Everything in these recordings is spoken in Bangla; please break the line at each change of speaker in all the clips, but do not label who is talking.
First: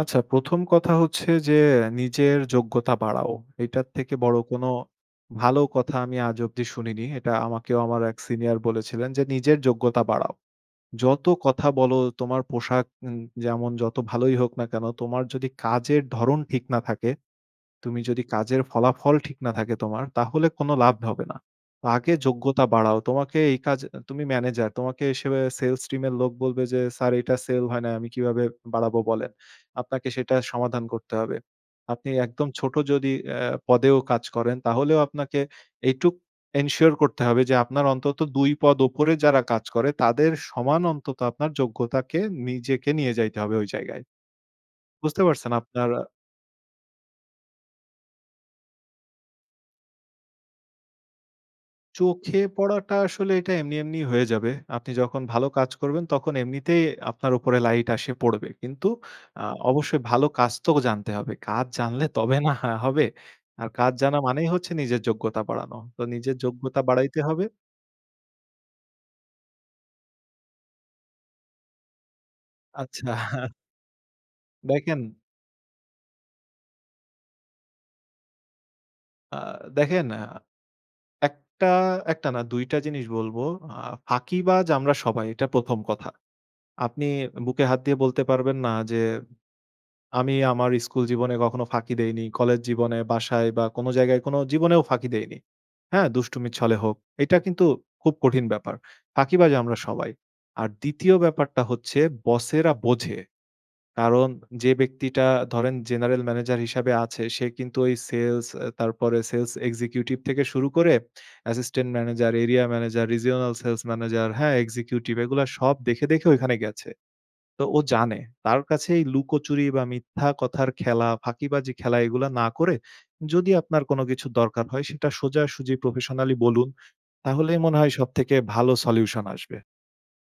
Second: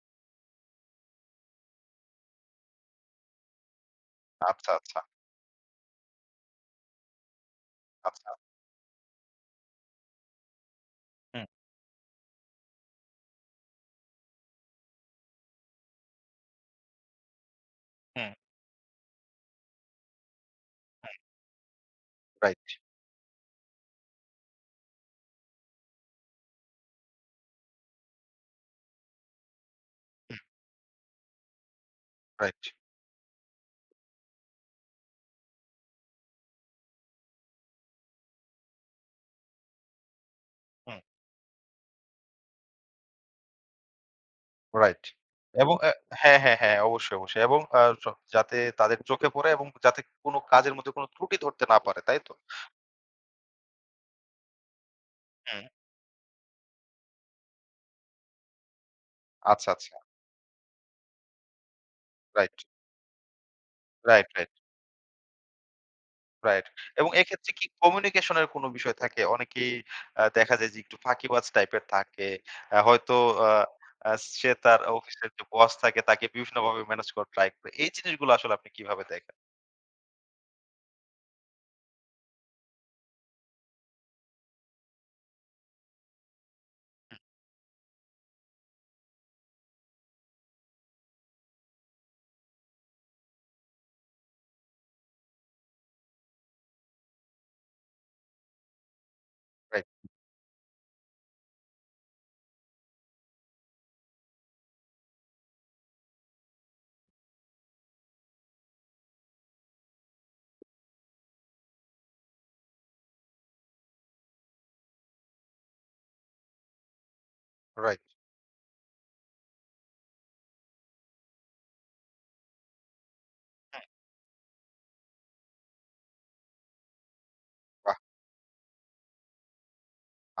আচ্ছা, ১ম কথা হচ্ছে যে নিজের যোগ্যতা বাড়াও। এটার থেকে বড় কোনো
আচ্ছা, আচ্ছা।
ভালো কথা আমি আজ অব্দি শুনিনি। এটা আমাকেও আমার এক
আচ্ছা।
সিনিয়র বলেছিলেন যে, "নিজের যোগ্যতা বাড়াও। যত
হুম।
কথা বলো তোমার পোশাক এ যেমন যত ভালোই হোক না কেনো, তোমার যদি কাজের ধরন ঠিক না থাকে। তুমি যদি
হুম।
কাজের ফলাফল ঠিক না থাকে, তোমার তাহলে কোনো লাভ
হুম।
হবে না। আগে
রাইট।
যোগ্যতা বাড়াও। তোমাকে এই কাজ তুমি ম্যানেজার তোমাকে হিসেবে সেলস টীম এর লোক বলবে যে, "স্যার এটা সেল হয় না। আমি কিভাবে বাড়াবো বলেন।" আপনাকে সেটা
হুম।
সমাধান করতে হবে। আপনি একদম
রাইট।
ছোট যদি আ পদেও কাজ করেন, তাহলেও আপনাকে এইটুক এনশিওর করতে হবে যে আপনার অন্তত ২ পদ উপরে যারা কাজ করে তাদের সমান
হুম।
অন্তত আপনার যোগ্যতাকে নিজেকে নিয়ে যাইতে হবে ওই জায়গায়।
রাইট
বুঝতে পারছেন?
এবং
আপনার"
আ হ্যাঁ, হ্যাঁ, হ্যাঁ, অবশ্যই অবশ্যই। এবং আ স যাতে তাদের চোখে পড়ে এবং যাতে কোনো কাজের মধ্যে কোনো ত্রুটি ধরতে না পারে। তাই তো?
চোখে পড়াটা আসলে এটা এমনি এমনি হয়ে যাবে। আপনি যখন ভালো
হুম।
কাজ করবেন, তখন এমনিতেই আপনার উপরে লাইট আসে পড়বে। কিন্তু আ
আচ্ছা, আচ্ছা।
অবশ্যই ভালো কাজ তো জানতে হবে। কাজ জানলে তবে না
রাইট।
হা হবে। আর কাজ জানা
রাইট, রাইট।
মানেই হচ্ছে নিজের যোগ্যতা বাড়ানো। তো নিজের
রাইট
যোগ্যতা
এবং
বাড়াইতে হবে
এক্ষেত্রে কি কমিউনিকেশন এর কোনো বিষয় থাকে? অনেকেই আ দেখা যায় যে একটু ফাঁকিবাজ টাইপ এর থাকে। আ
আচ্ছা।
হয়তো আ সে তার
দেখেন।
অফিসের যে বস থাকে তাকে বিভিন্নভাবে মেনেজ করার ট্রাই করে। এই জিনিসগুলো আসলে আপনি কিভাবে দেখেন?
আ দেখেন। আ ১ টা, ১ টা না, ২ টা জিনিস বলবো। আ ফাঁকিবাজ আমরা সবাই এটা ১ম কথা। আপনি
হুম।
বুকে হাত দিয়ে বলতে পারবেন না, যে আমি আমার স্কুল জীবনে কখনো ফাঁকি দেইনি। কলেজ জীবনে, বাসায় বা কোনো জায়গায় কোনো জীবনেও ফাঁকি দেইনি। হ্যাঁ, দুষ্টুমিচ্ছলে হোক। এইটা কিন্তু খুব কঠিন ব্যাপার। ফাঁকিবাজ আমরা
রাইট।
সবাই। আর ২য় ব্যাপারটা হচ্ছে বসেরা বোঝে। কারণ যে ব্যক্তিটা ধরেন জেনারেল ম্যানেজার হিসাবে আছে সে কিন্তু ওই সেলস এ তারপরে সেলস এক্সিকিউটিভ থেকে শুরু করে assistant manager, area manager, regional sales manager, হ্যাঁ এক্সিকিউটিভ এগুলা সব দেখে, দেখে ঐখানে গেছে। তো ও
রাইট।
জানে তার কাছেই লুকোচুরি বা মিথ্যা কথার খেলা, ফাঁকিবাজি খেলা এগুলা না করে, যদি
হুম।
আপনার কোনো কিছু দরকার হয় সেটা সোজাসুজি প্রফেশনালই বলুন তাহলে মনে হয়
বাহ!
সবথেকে ভালো সলিউশন আসবে।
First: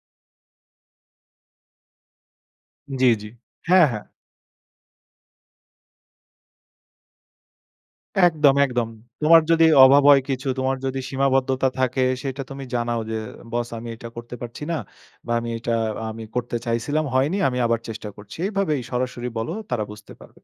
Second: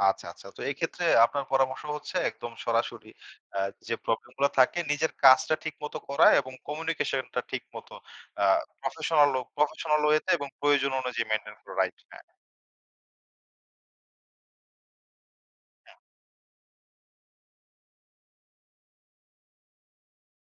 আচ্ছা, আচ্ছা। তো এক্ষেত্রে আপনার পরামর্শ হচ্ছে একদম সরাসরি
জ্বি, জ্বি,
আ
হ্যাঁ,
যে
হ্যাঁ।
প্রবলেম গুলা থাকে নিজের কাজটা ঠিকমত করা এবং কমিউনিকেশন টা ঠিক মত আ
একদম, একদম।
প্রফেশনাল ও
তোমার যদি
প্রফেশনাল
অভাব হয়
ওয়েতে এবং
কিছু, তোমার
প্রয়োজন
যদি
অনুযায়ী মেইনটেইন
সীমাবদ্ধতা
করে রাইট।
থাকে
হ্যাঁ।
সেটা তুমি জানাও যে, "বস আমি এটা করতে পারছি না। বা আমি এটা
হুম।
আমি করতে চাইছিলাম, হয়নি। আমি আবার চেষ্টা করছি।" এইভাবেই সরাসরি বলো তারা বুঝতে পারবে।